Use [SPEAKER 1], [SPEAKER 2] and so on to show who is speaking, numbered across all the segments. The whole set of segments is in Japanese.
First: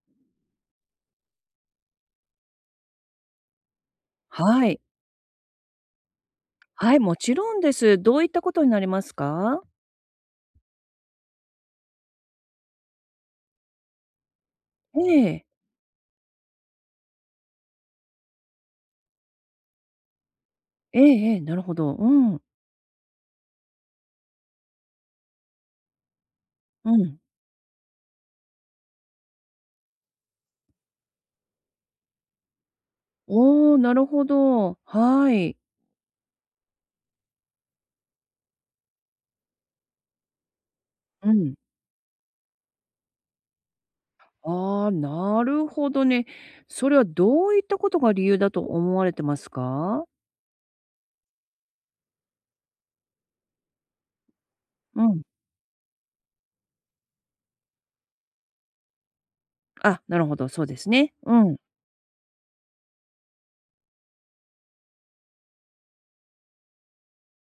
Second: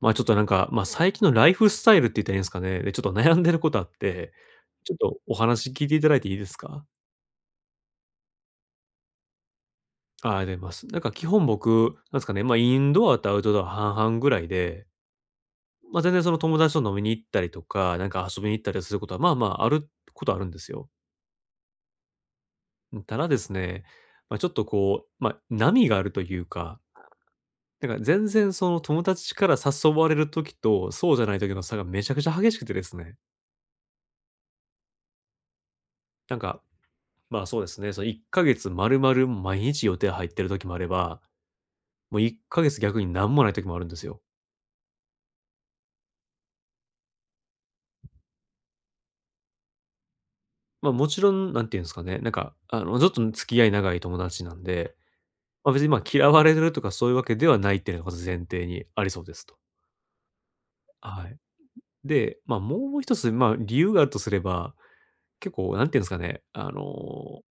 [SPEAKER 1] まあ、ちょっとなんか、ま、最近のライフスタイルって言ったらいいんですかね。ちょっと悩んでることあって、
[SPEAKER 2] はい。
[SPEAKER 1] ちょっとお話聞いていただいていいですか？
[SPEAKER 2] はい、もちろんです。どういったことになりますか？
[SPEAKER 1] あ、ありがとうございます。基本僕、なんですかね、ま、インドアとアウトドア半々ぐらいで、
[SPEAKER 2] ええ。
[SPEAKER 1] 全然その友達と飲みに行ったりとか、なんか遊びに行ったりすることは、まあまあ、あることはあるんですよ。
[SPEAKER 2] ええええ、なるほど。うん。
[SPEAKER 1] ただですね、ま、ちょっとこう、ま、波があるというか、
[SPEAKER 2] うん。
[SPEAKER 1] 全然その友達から誘われるときと、そうじゃないときの差がめちゃくちゃ激しくてですね。
[SPEAKER 2] おお、なるほど。はい。
[SPEAKER 1] なんかそうですね。その1ヶ月丸々毎日予定入ってる時もあれば、
[SPEAKER 2] うん。
[SPEAKER 1] もう1ヶ月逆に何もない時もあるんですよ。
[SPEAKER 2] ああ、なるほどね。それはどういったことが理由だと思われてますか？
[SPEAKER 1] まあ、もちろん、なんていうんですかね、なんか、あの、ちょっと付き合い長い友達なんで、
[SPEAKER 2] うん。
[SPEAKER 1] 別にまあ嫌われてるとかそういうわけではないっていうのがまず前提にありそうですと。
[SPEAKER 2] あ、なるほど、そうですね。
[SPEAKER 1] は
[SPEAKER 2] う
[SPEAKER 1] い。
[SPEAKER 2] ん。
[SPEAKER 1] で、まあ、もう一つ、まあ、理由があるとすれば、結構、なんていうんですかね、あの、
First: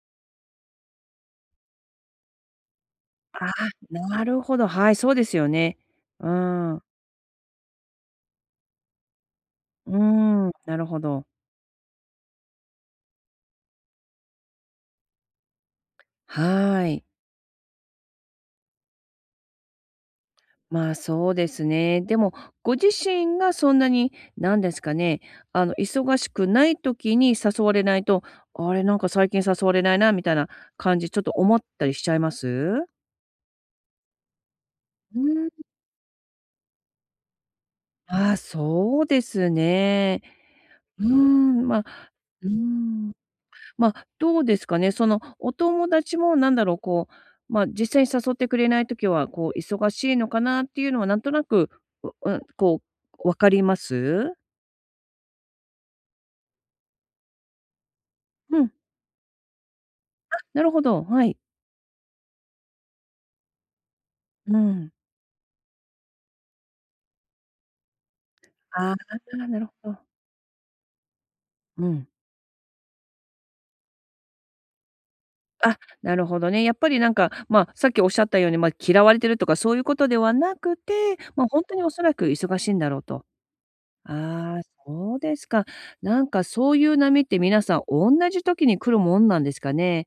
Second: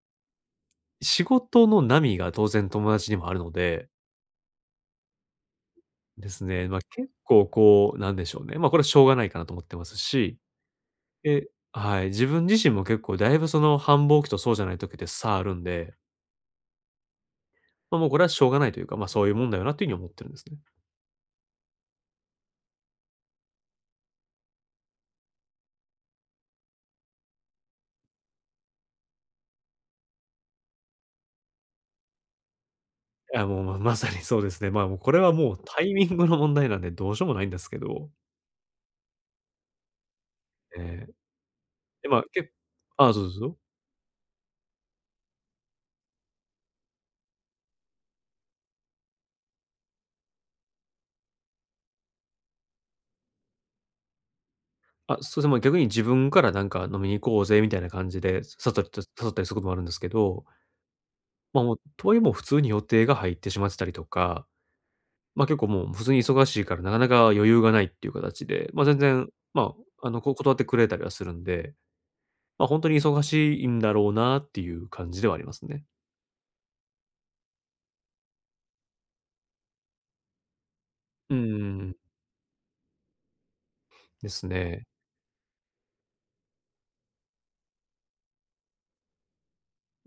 [SPEAKER 1] 仕事の波が当然友達にもある
[SPEAKER 2] あ
[SPEAKER 1] の
[SPEAKER 2] あ、
[SPEAKER 1] で、
[SPEAKER 2] なるほど。はい、そうですよね。う
[SPEAKER 1] ですね、
[SPEAKER 2] ー
[SPEAKER 1] まあ、
[SPEAKER 2] ん。
[SPEAKER 1] 結構こう、なんでしょうね。まあ、これはしょうがないかなと思ってま
[SPEAKER 2] う
[SPEAKER 1] す
[SPEAKER 2] ー
[SPEAKER 1] し、
[SPEAKER 2] ん、なるほど。
[SPEAKER 1] はい。自分自身も結構だいぶその繁忙期とそうじゃない時って差あるんで、
[SPEAKER 2] はい。
[SPEAKER 1] もうこれはしょうがないというか、ま、そういうもんだよなという風に思ってるんですね。
[SPEAKER 2] まあ、そうですね。でも、ご自身がそんなに、何ですかね、忙しくない時に誘われないと、あれ、なんか最近誘われないなみたいな感じ、ちょっと思ったりしちゃいます？
[SPEAKER 1] いや、もう、ままさにそうですね。ま、もうこれ
[SPEAKER 2] う
[SPEAKER 1] は
[SPEAKER 2] ん。
[SPEAKER 1] もうタイミングの問題なんでどうしようもないんですけど、
[SPEAKER 2] ああ、そうですね。う
[SPEAKER 1] え
[SPEAKER 2] ー
[SPEAKER 1] え、
[SPEAKER 2] ん、ま
[SPEAKER 1] で、
[SPEAKER 2] あ、
[SPEAKER 1] ま、
[SPEAKER 2] うー
[SPEAKER 1] けあ
[SPEAKER 2] ん、
[SPEAKER 1] あ、そうそうそう。
[SPEAKER 2] まあ、どうですかね、その、お友達もなんだろう、こう、まあ、実際に誘ってくれない時は、こう、忙しいのかなっていうのはなんとなく、ううん、こう、分かります？
[SPEAKER 1] あ、そうですね、ま、逆に自分からなんか飲みに行こうぜみたいな感じで、
[SPEAKER 2] う
[SPEAKER 1] さ
[SPEAKER 2] ん。
[SPEAKER 1] とりと誘ったりすることもあるんですけど、
[SPEAKER 2] なるほど、はい。
[SPEAKER 1] とはいえもう普通に予定が入ってしまってたりとか、
[SPEAKER 2] うん。
[SPEAKER 1] まあ、結構もう普通に忙しいからなかなか余裕がないっていう形で、まあ、
[SPEAKER 2] あ
[SPEAKER 1] 全然、
[SPEAKER 2] あ、なる
[SPEAKER 1] ま
[SPEAKER 2] ほど。
[SPEAKER 1] あ、あの、こ断ってくれたりはするんで、
[SPEAKER 2] うん。
[SPEAKER 1] 本当に忙しいんだろうなっていう感じではあります
[SPEAKER 2] あ、
[SPEAKER 1] ね。
[SPEAKER 2] なるほどね。やっぱりなんか、まあ、さっきおっしゃったように、まあ、嫌われてるとかそういうことではなくて、
[SPEAKER 1] う
[SPEAKER 2] まあ、ほんと
[SPEAKER 1] ん
[SPEAKER 2] にお
[SPEAKER 1] ん、
[SPEAKER 2] そらく忙しいんだろうと。
[SPEAKER 1] です
[SPEAKER 2] ああ、
[SPEAKER 1] ね。
[SPEAKER 2] そうですか。なんかそういう波って皆さんおんなじ時に来るもんなんですかね？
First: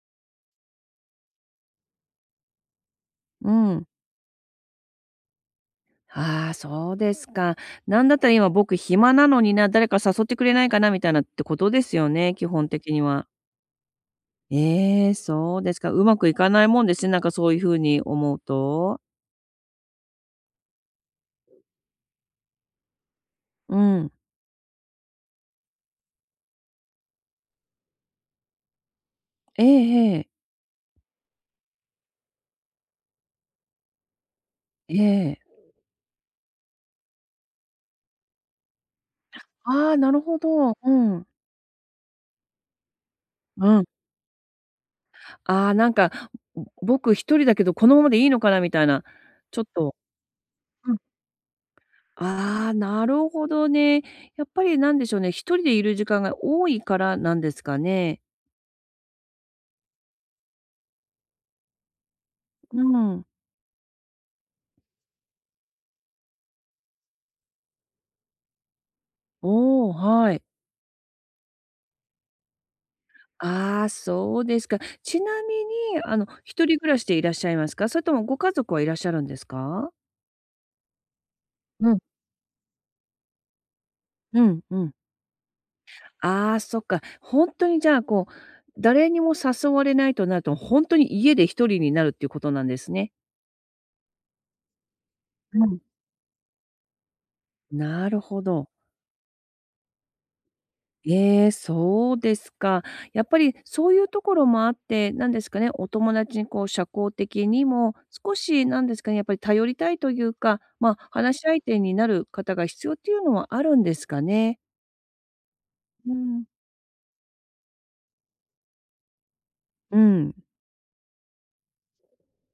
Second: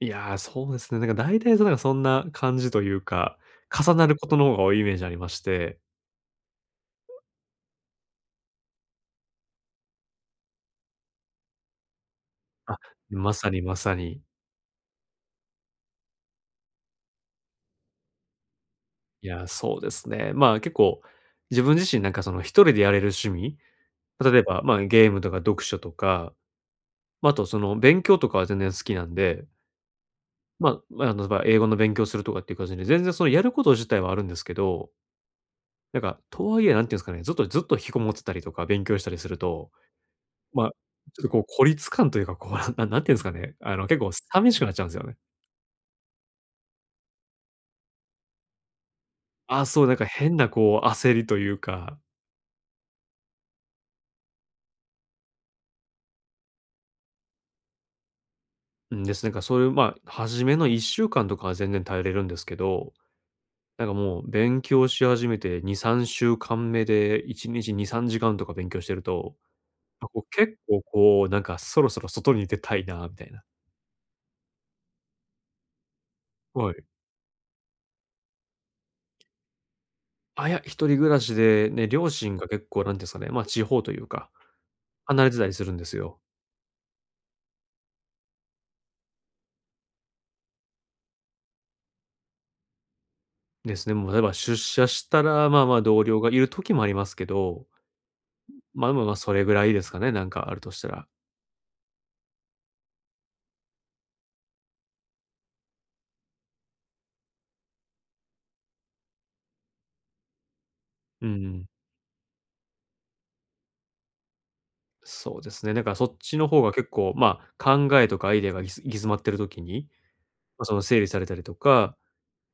[SPEAKER 1] いやー、そうですね。なんか大体そんな感じというか、
[SPEAKER 2] うん。
[SPEAKER 1] 重なることの方が多いイメージありまして。
[SPEAKER 2] ああ、そうですか。なんだったら今僕暇なのにな、誰か誘ってくれないかなみたいなってことですよね、基本
[SPEAKER 1] あ、
[SPEAKER 2] 的には。
[SPEAKER 1] まさにまさに。
[SPEAKER 2] ええ、そうですか。うまくいかないもんですね、なんかそういう風に思うと。
[SPEAKER 1] いやー、そうですね。結構自分自身なんかその一人でやれる趣味、
[SPEAKER 2] うん。
[SPEAKER 1] 例えば、ま、ゲームとか読書とか、ま、ああとその勉強とかは全然好きなんで、
[SPEAKER 2] ええええ。
[SPEAKER 1] 英語の勉強するとかっていう感じで、全然そのやること自体はあるんですけど、
[SPEAKER 2] ええ。
[SPEAKER 1] なんか、とはいえ、なんていうんですかね、ずっと引きこもってたりとか勉強したりすると、
[SPEAKER 2] ああ、なるほ
[SPEAKER 1] まあ、
[SPEAKER 2] ど。う
[SPEAKER 1] ちょっ
[SPEAKER 2] ん。
[SPEAKER 1] とこう孤立感というか、こう、ななんていうんですかね、あ
[SPEAKER 2] うん。
[SPEAKER 1] の、結構寂しくなっちゃうんですよね。
[SPEAKER 2] ああ、なんか、僕一人だけど、このままでいいのかなみたいな、ちょっ
[SPEAKER 1] あ、そう、な
[SPEAKER 2] と
[SPEAKER 1] んか変なこう
[SPEAKER 2] うん。
[SPEAKER 1] 焦りというか、
[SPEAKER 2] ああ、なるほどね。やっぱりなんでしょうね、一人でいる時間が多いからなんですかね。
[SPEAKER 1] うんです。なんかそういう、まあ、初めの1週間とかは全然耐えれるんですけ
[SPEAKER 2] う
[SPEAKER 1] ど、
[SPEAKER 2] ん。
[SPEAKER 1] なんかもう勉強し始めて2、3週間目で1日2、3時間とか勉強してると、
[SPEAKER 2] おお、
[SPEAKER 1] あ、こう
[SPEAKER 2] はい。
[SPEAKER 1] 結構こう、なんかそろそろ外に出たいなみたいな。
[SPEAKER 2] ああ、そうですか。ちなみに、一
[SPEAKER 1] は
[SPEAKER 2] 人
[SPEAKER 1] い。
[SPEAKER 2] 暮らしでいらっしゃいますか？それともご家族はいらっしゃるんですか？
[SPEAKER 1] 一人暮らしで、ね、
[SPEAKER 2] うん、
[SPEAKER 1] 両親が結構なんていうんですかね、ま、地方というか、
[SPEAKER 2] うん、うん。
[SPEAKER 1] 離れてたりするんですよ。
[SPEAKER 2] ああ、そっか。ほんとにじゃあ、こう、誰にも誘われないとなると、ほんとに家で一人になるっていうことなんですね。
[SPEAKER 1] ですね、もう例えば出社したら、ま
[SPEAKER 2] う
[SPEAKER 1] あま
[SPEAKER 2] ん。
[SPEAKER 1] あ同僚がいる時もありますけど、
[SPEAKER 2] なるほど。
[SPEAKER 1] ま、でも、ま、それぐらいですかね、なんかあるとしたら。
[SPEAKER 2] ええ、そうですか。やっぱりそういうところもあって、なんですかね、お友達にこう社交的にも、少しなんですかね、やっぱり頼りたいというか、ま、
[SPEAKER 1] う
[SPEAKER 2] 話し相
[SPEAKER 1] ん。
[SPEAKER 2] 手になる方が必要っていうのはあるんですかね？
[SPEAKER 1] そうですね、だからそ
[SPEAKER 2] う
[SPEAKER 1] っち
[SPEAKER 2] ん。
[SPEAKER 1] の方が結構、まあ、考えとかアイデアが行き詰まってる時に、
[SPEAKER 2] うん。
[SPEAKER 1] その整理されたりとか、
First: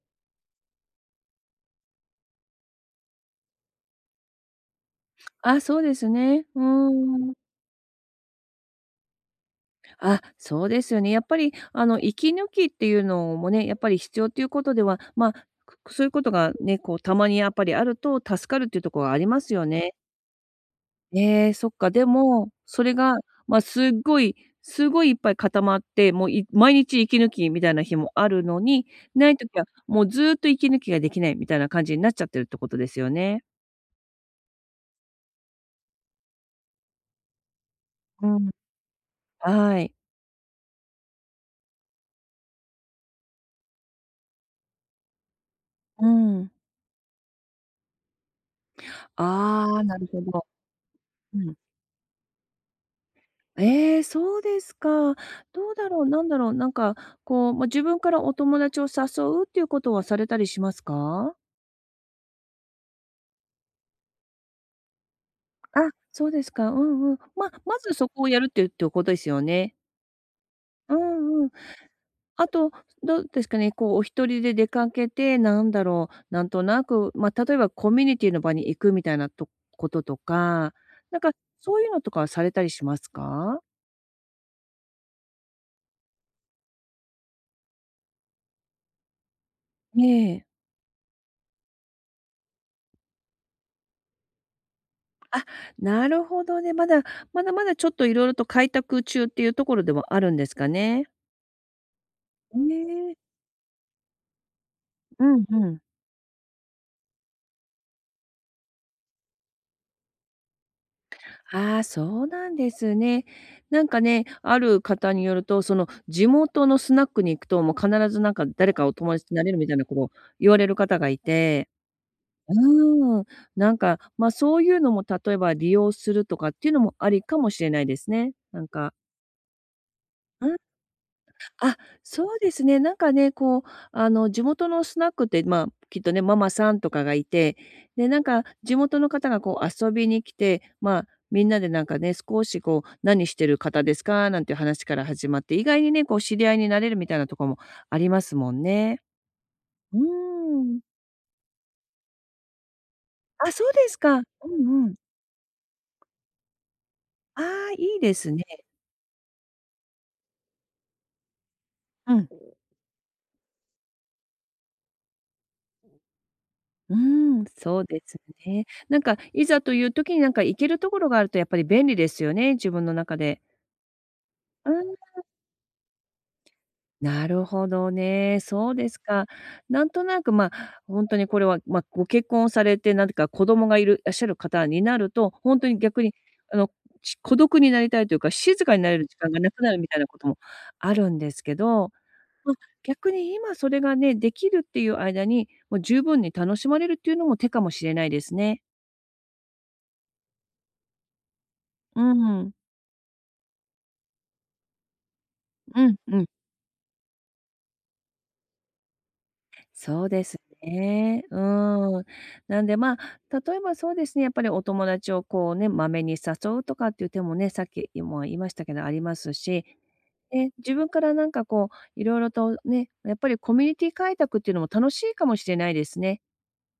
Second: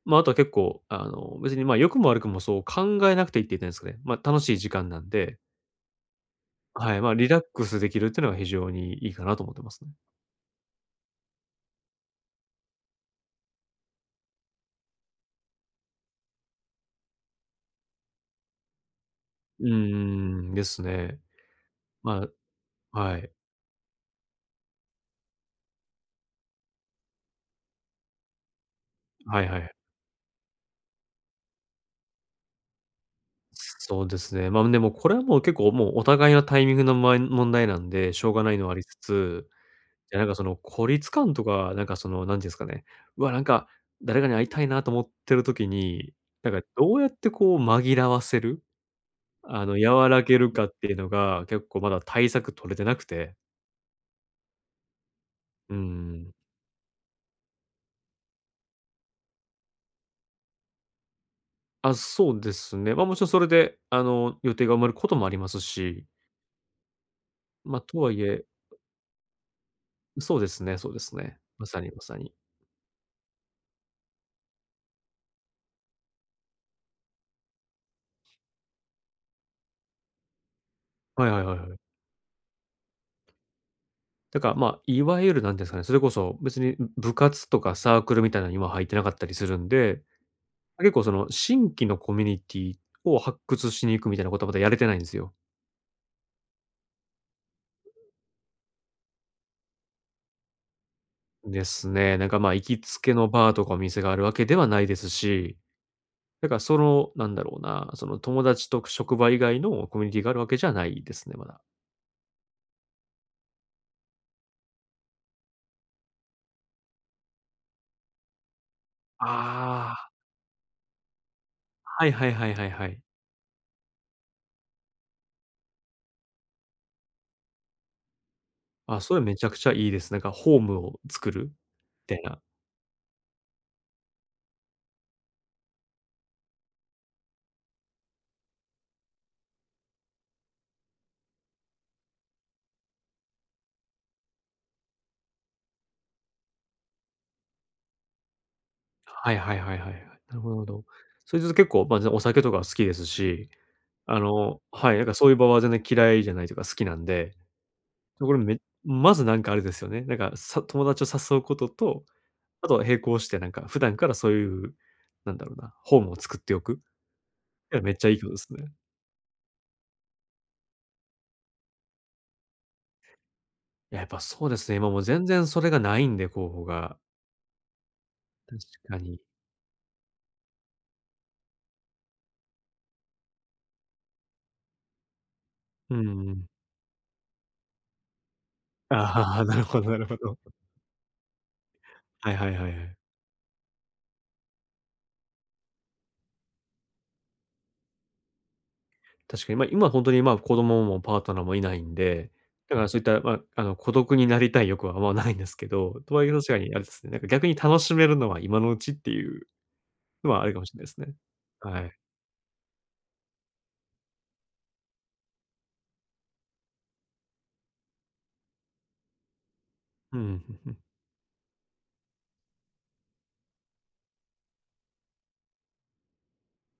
[SPEAKER 1] ま、ああとは結構、あの、別に、ま、良くも悪くもそう考えなくていいって言ったんですかね。ま、楽しい時間なんで、
[SPEAKER 2] あ、そうですね。う
[SPEAKER 1] はい、ま、
[SPEAKER 2] ー
[SPEAKER 1] リ
[SPEAKER 2] ん。
[SPEAKER 1] ラックスできるっていうのが非常にいいかなと思ってますね。
[SPEAKER 2] あ、そうですよね。やっぱり、息抜きっていうのもね、やっぱり必要ということでは、まあ、そういうことがね、こう、たまにやっぱりあると助かるっていうところがあります
[SPEAKER 1] う
[SPEAKER 2] よ
[SPEAKER 1] ー
[SPEAKER 2] ね。
[SPEAKER 1] ん、ですね。
[SPEAKER 2] ええ、そっか。で
[SPEAKER 1] ま
[SPEAKER 2] も、それ
[SPEAKER 1] あ、
[SPEAKER 2] が、
[SPEAKER 1] はい。
[SPEAKER 2] まあ、すっごいすごいいっぱい固まって、もう、毎日息抜きみたいな日もあるのに、ない
[SPEAKER 1] はい
[SPEAKER 2] 時
[SPEAKER 1] は
[SPEAKER 2] は
[SPEAKER 1] い。
[SPEAKER 2] もうずっと息抜きができないみたいな感じになっちゃってるってことですよね。
[SPEAKER 1] そうですね。でもこれはもう結構もうお互いのタイミングの問題なんで、し
[SPEAKER 2] う
[SPEAKER 1] ょうが
[SPEAKER 2] ん。
[SPEAKER 1] ないのはありつつ、
[SPEAKER 2] はい。
[SPEAKER 1] 孤立感とか、なんかその、なんていうんですかね、うわ、なんか誰かに会いたいなと思ってる時
[SPEAKER 2] う
[SPEAKER 1] に、な
[SPEAKER 2] ん。
[SPEAKER 1] んかどうやってこう紛らわせる、あ
[SPEAKER 2] あ
[SPEAKER 1] の、
[SPEAKER 2] あ、なる
[SPEAKER 1] 和
[SPEAKER 2] ほ
[SPEAKER 1] らげ
[SPEAKER 2] ど。
[SPEAKER 1] るかっていうの
[SPEAKER 2] う
[SPEAKER 1] が、
[SPEAKER 2] ん。
[SPEAKER 1] 結構まだ対策取れてなくて。
[SPEAKER 2] ええ、そうですか。ど
[SPEAKER 1] う
[SPEAKER 2] うだろう、なん
[SPEAKER 1] ん。
[SPEAKER 2] だろう、なんか、こう、まあ、自分からお友達を誘うっていうことはされたりしますか？
[SPEAKER 1] あ、そうですね。もちろんそれで、あの、予定が埋まることもあります
[SPEAKER 2] あ、
[SPEAKER 1] し、
[SPEAKER 2] そうですか。うんうん。まあ、ま
[SPEAKER 1] ま、
[SPEAKER 2] ず
[SPEAKER 1] と
[SPEAKER 2] そ
[SPEAKER 1] はい
[SPEAKER 2] こをや
[SPEAKER 1] え
[SPEAKER 2] るっていうってことですよね。
[SPEAKER 1] そうですねそう
[SPEAKER 2] う
[SPEAKER 1] ですね。
[SPEAKER 2] んうん。
[SPEAKER 1] まさにまさに。
[SPEAKER 2] あと、どうですかね、こう、お一人で出かけて、なんだろう、なんとなく、まあ、例えばコミュニティの場に行くみたいなとこととか、なん
[SPEAKER 1] はい
[SPEAKER 2] か、
[SPEAKER 1] はいはいはい。
[SPEAKER 2] そういうのとかはされたりしますか？
[SPEAKER 1] だから、まあ、いわゆるなんていうんですかね、それこそ別に部活とかサークルみたいなのには入ってなかったりするんで、
[SPEAKER 2] ええ。
[SPEAKER 1] 結構その新規のコミュニティを発掘しに行くみたいなことはまだやれてないんですよ。
[SPEAKER 2] なるほどね。まだ、まだまだちょっといろいろと開拓中っていうところでもあるんですかね？
[SPEAKER 1] ですね。行きつ
[SPEAKER 2] ね
[SPEAKER 1] け
[SPEAKER 2] え。
[SPEAKER 1] のバーとかお店があるわけではないです
[SPEAKER 2] うん
[SPEAKER 1] し、
[SPEAKER 2] うん。
[SPEAKER 1] だからその、なんだろうな、その友達と職場以外のコミュニティがあるわけじゃないですね、まだ。
[SPEAKER 2] ああ、そうなんですね。なんかね、ある方によると、その地元のスナックに行くと、もう必ずなんか誰かお友達になれるみたいな
[SPEAKER 1] あ
[SPEAKER 2] こと
[SPEAKER 1] あ、
[SPEAKER 2] を言われる方がいて。
[SPEAKER 1] はいはいはいはいはい。
[SPEAKER 2] うん、なんか、ま、あそういうのも例えば利用するとかっていうのもありかもしれないですね。なんか。
[SPEAKER 1] あ、それめちゃくちゃいいです。なんかホームを作るみ
[SPEAKER 2] あ、
[SPEAKER 1] たい
[SPEAKER 2] そう
[SPEAKER 1] な。
[SPEAKER 2] ですね。なんかね、こう、地元のスナックって、まあ、きっとね、ママさんとかがいて、で、なんか地元の方がこう遊びに来て、まあ、みんなでなんかね、少しこう、何してる方ですかなんていう話から始まって、意外にね、こう、知り合いになれるみたいなとこもありますもんね。
[SPEAKER 1] はいはいはいはいはい。
[SPEAKER 2] うー
[SPEAKER 1] なるほどなるほ
[SPEAKER 2] ん。
[SPEAKER 1] ど。それで結構、まあ、お酒とか好きですし、
[SPEAKER 2] あ、そうですか。
[SPEAKER 1] あ
[SPEAKER 2] う
[SPEAKER 1] の
[SPEAKER 2] んう
[SPEAKER 1] は
[SPEAKER 2] ん。
[SPEAKER 1] い、なんかそういう場は全然嫌いじゃないというか好きなんで、
[SPEAKER 2] ああ、いいで
[SPEAKER 1] こ
[SPEAKER 2] す
[SPEAKER 1] れ
[SPEAKER 2] ね。
[SPEAKER 1] めまずなんかあれですよね、なんか、友達を誘うことと、
[SPEAKER 2] うん。
[SPEAKER 1] あと並行してなんか普段からそういう、なんだろうな、ホームを作っておく。
[SPEAKER 2] う
[SPEAKER 1] い
[SPEAKER 2] ーん、そ
[SPEAKER 1] や、
[SPEAKER 2] う
[SPEAKER 1] めっ
[SPEAKER 2] で
[SPEAKER 1] ちゃい
[SPEAKER 2] す
[SPEAKER 1] いことです
[SPEAKER 2] ね。
[SPEAKER 1] ね。
[SPEAKER 2] なんか、いざという時になんか行けるところがあるとやっぱり便利ですよね、自分の中で。
[SPEAKER 1] いや、やっぱそうですね、今もう全然それがないんで、候補が。
[SPEAKER 2] なるほどね。
[SPEAKER 1] 確
[SPEAKER 2] そうで
[SPEAKER 1] か
[SPEAKER 2] す
[SPEAKER 1] に。
[SPEAKER 2] か。なんとなく、ま、あ本当にこれは、まあ、ご結婚されて、なんていうか子供がいらっしゃる方になると、本当に
[SPEAKER 1] う
[SPEAKER 2] 逆
[SPEAKER 1] ん
[SPEAKER 2] に、
[SPEAKER 1] うん。
[SPEAKER 2] あの、孤独になりたいというか、静かになれる時間
[SPEAKER 1] あ
[SPEAKER 2] が
[SPEAKER 1] あ、
[SPEAKER 2] な
[SPEAKER 1] なる
[SPEAKER 2] くなる
[SPEAKER 1] ほ
[SPEAKER 2] み
[SPEAKER 1] どな
[SPEAKER 2] たい
[SPEAKER 1] る
[SPEAKER 2] な
[SPEAKER 1] ほ
[SPEAKER 2] こと
[SPEAKER 1] ど。
[SPEAKER 2] もあるんですけど、
[SPEAKER 1] はいはい
[SPEAKER 2] まあ、
[SPEAKER 1] はいはい。
[SPEAKER 2] 逆に今それがね、できるっていう間に、もう十分に楽しまれるっていうのも手かもしれないですね。
[SPEAKER 1] 確かに、まあ、今本当に、ま、子供もパートナーもいないん
[SPEAKER 2] う
[SPEAKER 1] で、
[SPEAKER 2] ん。
[SPEAKER 1] だからそういった、まあ、あの、孤独になりたい欲はあんまないんですけ
[SPEAKER 2] うん
[SPEAKER 1] ど、と
[SPEAKER 2] う
[SPEAKER 1] は
[SPEAKER 2] ん。
[SPEAKER 1] いえ確かにあれですね、なんか逆に楽しめるのは今のうちっていう
[SPEAKER 2] そうで
[SPEAKER 1] の
[SPEAKER 2] す
[SPEAKER 1] はあるかもしれないですね。
[SPEAKER 2] ね。う
[SPEAKER 1] はい。
[SPEAKER 2] ん。なんで、まあ、例えばそうですね、やっぱりお友達をこうね、まめに誘うとかっていう手もね、さっきも言いましたけど、ありますし、
[SPEAKER 1] うん、う
[SPEAKER 2] で、
[SPEAKER 1] んう
[SPEAKER 2] 自
[SPEAKER 1] ん。
[SPEAKER 2] 分からなんかこう、いろいろとね、やっぱりコミュニティ開拓っていうのも楽しいかもしれないですね。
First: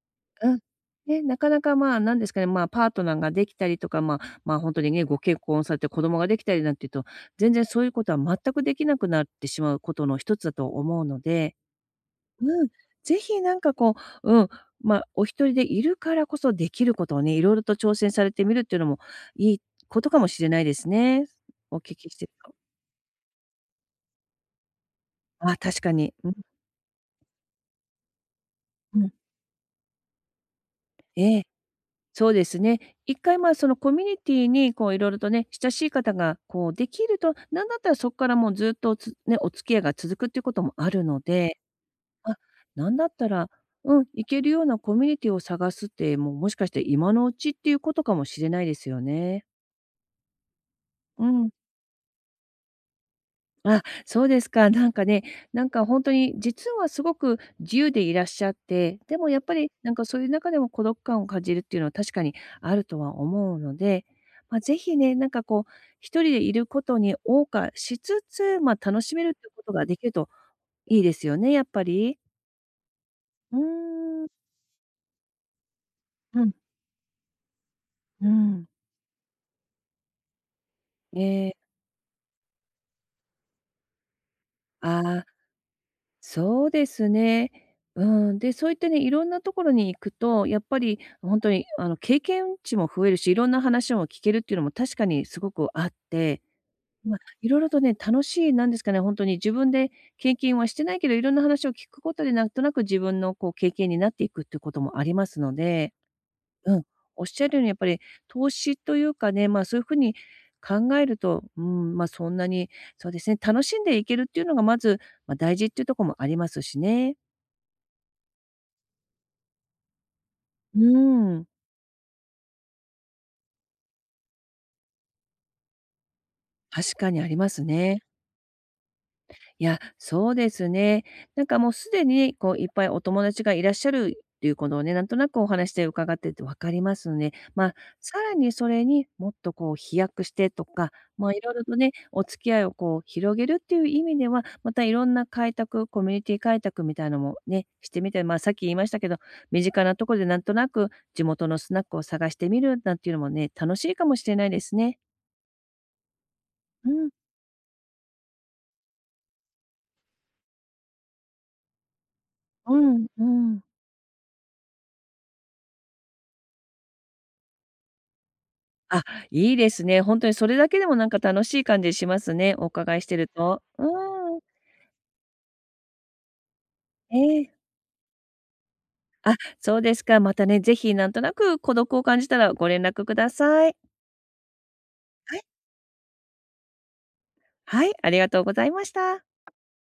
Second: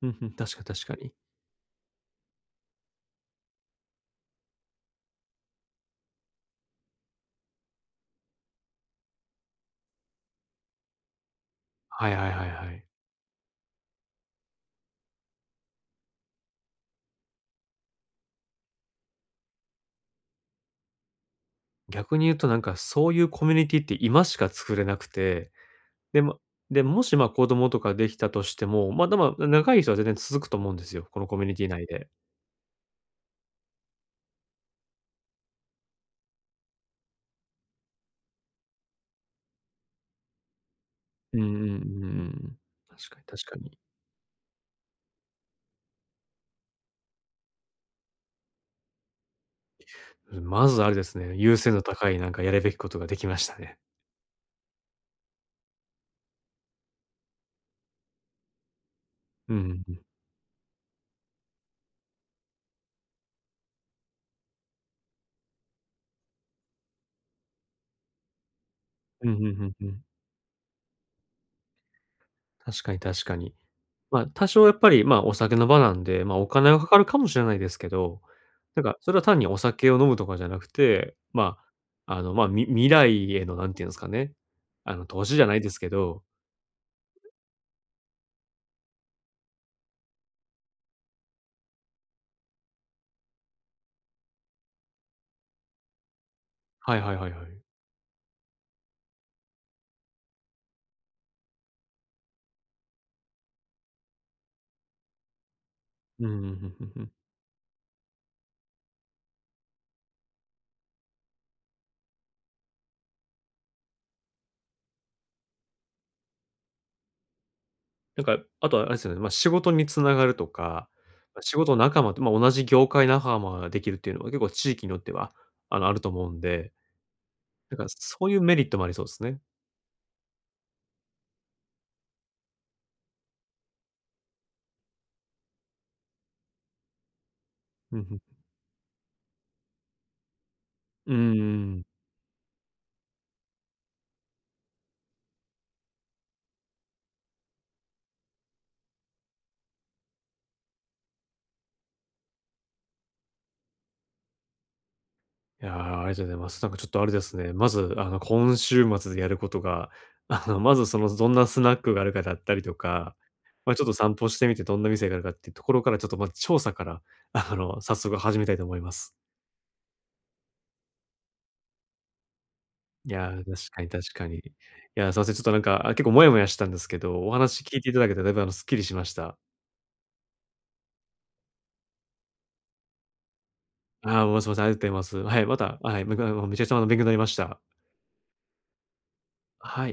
[SPEAKER 1] うんうん、
[SPEAKER 2] う
[SPEAKER 1] 確
[SPEAKER 2] ん。
[SPEAKER 1] か確かに。
[SPEAKER 2] ね、なかなかまあ、なんですかね、まあ、パートナーができたりとか、まあ、まあ、本当にね、ご結婚されて子供ができたりなんていうと、全然そういうことは全くできなくなってしまうことの一つだと思うので、
[SPEAKER 1] はいはいはい
[SPEAKER 2] うん、
[SPEAKER 1] はい。
[SPEAKER 2] ぜひなんかこう、うん、まあ、お一人でいるからこそできることをね、いろいろと挑戦されてみるっていうのもいいことかもしれないですね。お聞きし
[SPEAKER 1] 逆に
[SPEAKER 2] てる
[SPEAKER 1] 言うと
[SPEAKER 2] と。
[SPEAKER 1] なんかそういうコミュニティって今しか作れなくて、
[SPEAKER 2] あ、確かに。
[SPEAKER 1] で、
[SPEAKER 2] うん
[SPEAKER 1] もで、もし、ま、子供とかできたとしても、
[SPEAKER 2] う
[SPEAKER 1] ま、
[SPEAKER 2] ん。
[SPEAKER 1] でも長い人は全然続くと思うんですよ、このコ
[SPEAKER 2] え
[SPEAKER 1] ミ
[SPEAKER 2] え、
[SPEAKER 1] ュニティ内で。
[SPEAKER 2] そうですね。一回、まあ、そのコミュニティにこういろいろとね、親しい方がこうできると、なんだったらそこからもうずっとつね、お付き合いが続くっていうこともあるの
[SPEAKER 1] うんうん
[SPEAKER 2] で、
[SPEAKER 1] うんう
[SPEAKER 2] あ、
[SPEAKER 1] ん。
[SPEAKER 2] なんだ
[SPEAKER 1] 確
[SPEAKER 2] っ
[SPEAKER 1] かに
[SPEAKER 2] た
[SPEAKER 1] 確
[SPEAKER 2] ら、
[SPEAKER 1] かに。
[SPEAKER 2] うん、行けるようなコミュニティを探すって、もうもしかして今のうちっていうことかもしれないですよね。
[SPEAKER 1] まずあれです
[SPEAKER 2] う
[SPEAKER 1] ね、
[SPEAKER 2] ん。
[SPEAKER 1] 優先度高いなんかやるべきことができましたね。
[SPEAKER 2] あ、そうですか。なんかね、なんか本当に実はすごく自由でいらっしゃって、でもやっ
[SPEAKER 1] う
[SPEAKER 2] ぱ
[SPEAKER 1] ん、う
[SPEAKER 2] り
[SPEAKER 1] んう
[SPEAKER 2] なん
[SPEAKER 1] ん。
[SPEAKER 2] かそういう中でも孤独感を感じるっていうのは確かにあるとは思うので、まあ、ぜひね、なんかこう一人でいることに謳歌しつつ、まあ、楽しめ
[SPEAKER 1] うん
[SPEAKER 2] るっ
[SPEAKER 1] うん
[SPEAKER 2] て
[SPEAKER 1] う
[SPEAKER 2] いう
[SPEAKER 1] んう
[SPEAKER 2] こ
[SPEAKER 1] ん
[SPEAKER 2] と
[SPEAKER 1] う
[SPEAKER 2] が
[SPEAKER 1] んう
[SPEAKER 2] で
[SPEAKER 1] ん、
[SPEAKER 2] きるといいですよね、やっぱり。
[SPEAKER 1] 確かに確かに。
[SPEAKER 2] う
[SPEAKER 1] ま
[SPEAKER 2] ー
[SPEAKER 1] あ、
[SPEAKER 2] ん。
[SPEAKER 1] 多少やっぱり、まあ、お酒の場なんで、まあ、
[SPEAKER 2] う
[SPEAKER 1] お
[SPEAKER 2] ん。
[SPEAKER 1] 金がかかるかもしれないですけど、
[SPEAKER 2] うん。
[SPEAKER 1] なんかそれは単にお酒を飲むとかじゃなくて、
[SPEAKER 2] え
[SPEAKER 1] ま
[SPEAKER 2] え。
[SPEAKER 1] あ、あの、まあ、み未来への何て言うんですかね、あの、
[SPEAKER 2] あ
[SPEAKER 1] 投
[SPEAKER 2] あ。
[SPEAKER 1] 資じゃないですけど、
[SPEAKER 2] そうですね。うん、で、そういったね、いろんなところに行くと、やっぱり本当に経験値も増えるし、いろんな話も聞けるっていうのも確かにすごくあって、
[SPEAKER 1] はいはい
[SPEAKER 2] まあ、
[SPEAKER 1] はいは
[SPEAKER 2] いろ
[SPEAKER 1] い。
[SPEAKER 2] いろとね、楽しいなんですかね、本当に自分で経験はしてないけど、いろんな話を聞くことでなんとなく自分のこう経験になっていくっていうこともありますので、
[SPEAKER 1] うんうんうん
[SPEAKER 2] う
[SPEAKER 1] う
[SPEAKER 2] ん、
[SPEAKER 1] んうん。
[SPEAKER 2] おっしゃるようにやっぱり投資というかね、まあ、そういう風に考えると、うん、まあ、そんなに、そうですね、楽しんでいけるっていうのがまず、まあ、大事っていうところもありますしね。
[SPEAKER 1] なんか、あとはあれですよね、まあ、仕事に繋がると
[SPEAKER 2] う
[SPEAKER 1] か、ま、
[SPEAKER 2] ん、
[SPEAKER 1] 仕事仲間と、まあ、同じ業界仲間ができるっていうのは結構地域によっては、あの、あると思うんで、
[SPEAKER 2] 確かにあります
[SPEAKER 1] だから
[SPEAKER 2] ね。
[SPEAKER 1] そういうメリットもありそうですね。
[SPEAKER 2] いや、そうですね。なんかもうすでに、こういっぱいお友達がいらっしゃるっていうことをね、なんとなくお話で伺ってて分かりますので、まあ、
[SPEAKER 1] うん
[SPEAKER 2] さ
[SPEAKER 1] うん。
[SPEAKER 2] らにそれにもっとこう飛躍してとか、
[SPEAKER 1] うー
[SPEAKER 2] まあ、いろいろと
[SPEAKER 1] ん。
[SPEAKER 2] ね、お付き合いをこう広げるっていう意味では、またいろんな開拓、コミュニティ開拓みたいのもね、してみて、まあ、さっき言いましたけど、身近なところでなんとなく地元のスナックを探してみるなんていうのもね、楽しいかもしれないですね。
[SPEAKER 1] いやー、ありがとうございます。なんかちょっ
[SPEAKER 2] う
[SPEAKER 1] とあ
[SPEAKER 2] ん。
[SPEAKER 1] れですね、まず、あの、今週末でやることが、あの、まずその、どんなスナックがあるかだったりと
[SPEAKER 2] うん、
[SPEAKER 1] か、
[SPEAKER 2] うん。
[SPEAKER 1] まあ、ちょっと散歩してみてどんな店があるかっていうところから、ちょっとまず調査から、あの、早速始めたいと思いま
[SPEAKER 2] あ、
[SPEAKER 1] す。
[SPEAKER 2] いいですね。本当にそれだけでもなんか楽しい感じしますね、お伺いし
[SPEAKER 1] い
[SPEAKER 2] てる
[SPEAKER 1] やー、
[SPEAKER 2] と。
[SPEAKER 1] 確か
[SPEAKER 2] う
[SPEAKER 1] に確かに。
[SPEAKER 2] ん。
[SPEAKER 1] いやー、すいません、ちょっとなんか、あ、結構モヤモヤしてたんですけ
[SPEAKER 2] え
[SPEAKER 1] ど、お
[SPEAKER 2] え。
[SPEAKER 1] 話聞いていただけてだいぶあの、すっきりしまし
[SPEAKER 2] あ、
[SPEAKER 1] た。
[SPEAKER 2] そうですか。またね、ぜひなんとなく孤独を感じたらご連絡ください。
[SPEAKER 1] ああ、もうすいません、ありがとうございます。
[SPEAKER 2] は
[SPEAKER 1] は
[SPEAKER 2] い。
[SPEAKER 1] い、また、はい、めちゃくちゃあの、勉強になりました。
[SPEAKER 2] はい、ありがとうございました。
[SPEAKER 1] はい。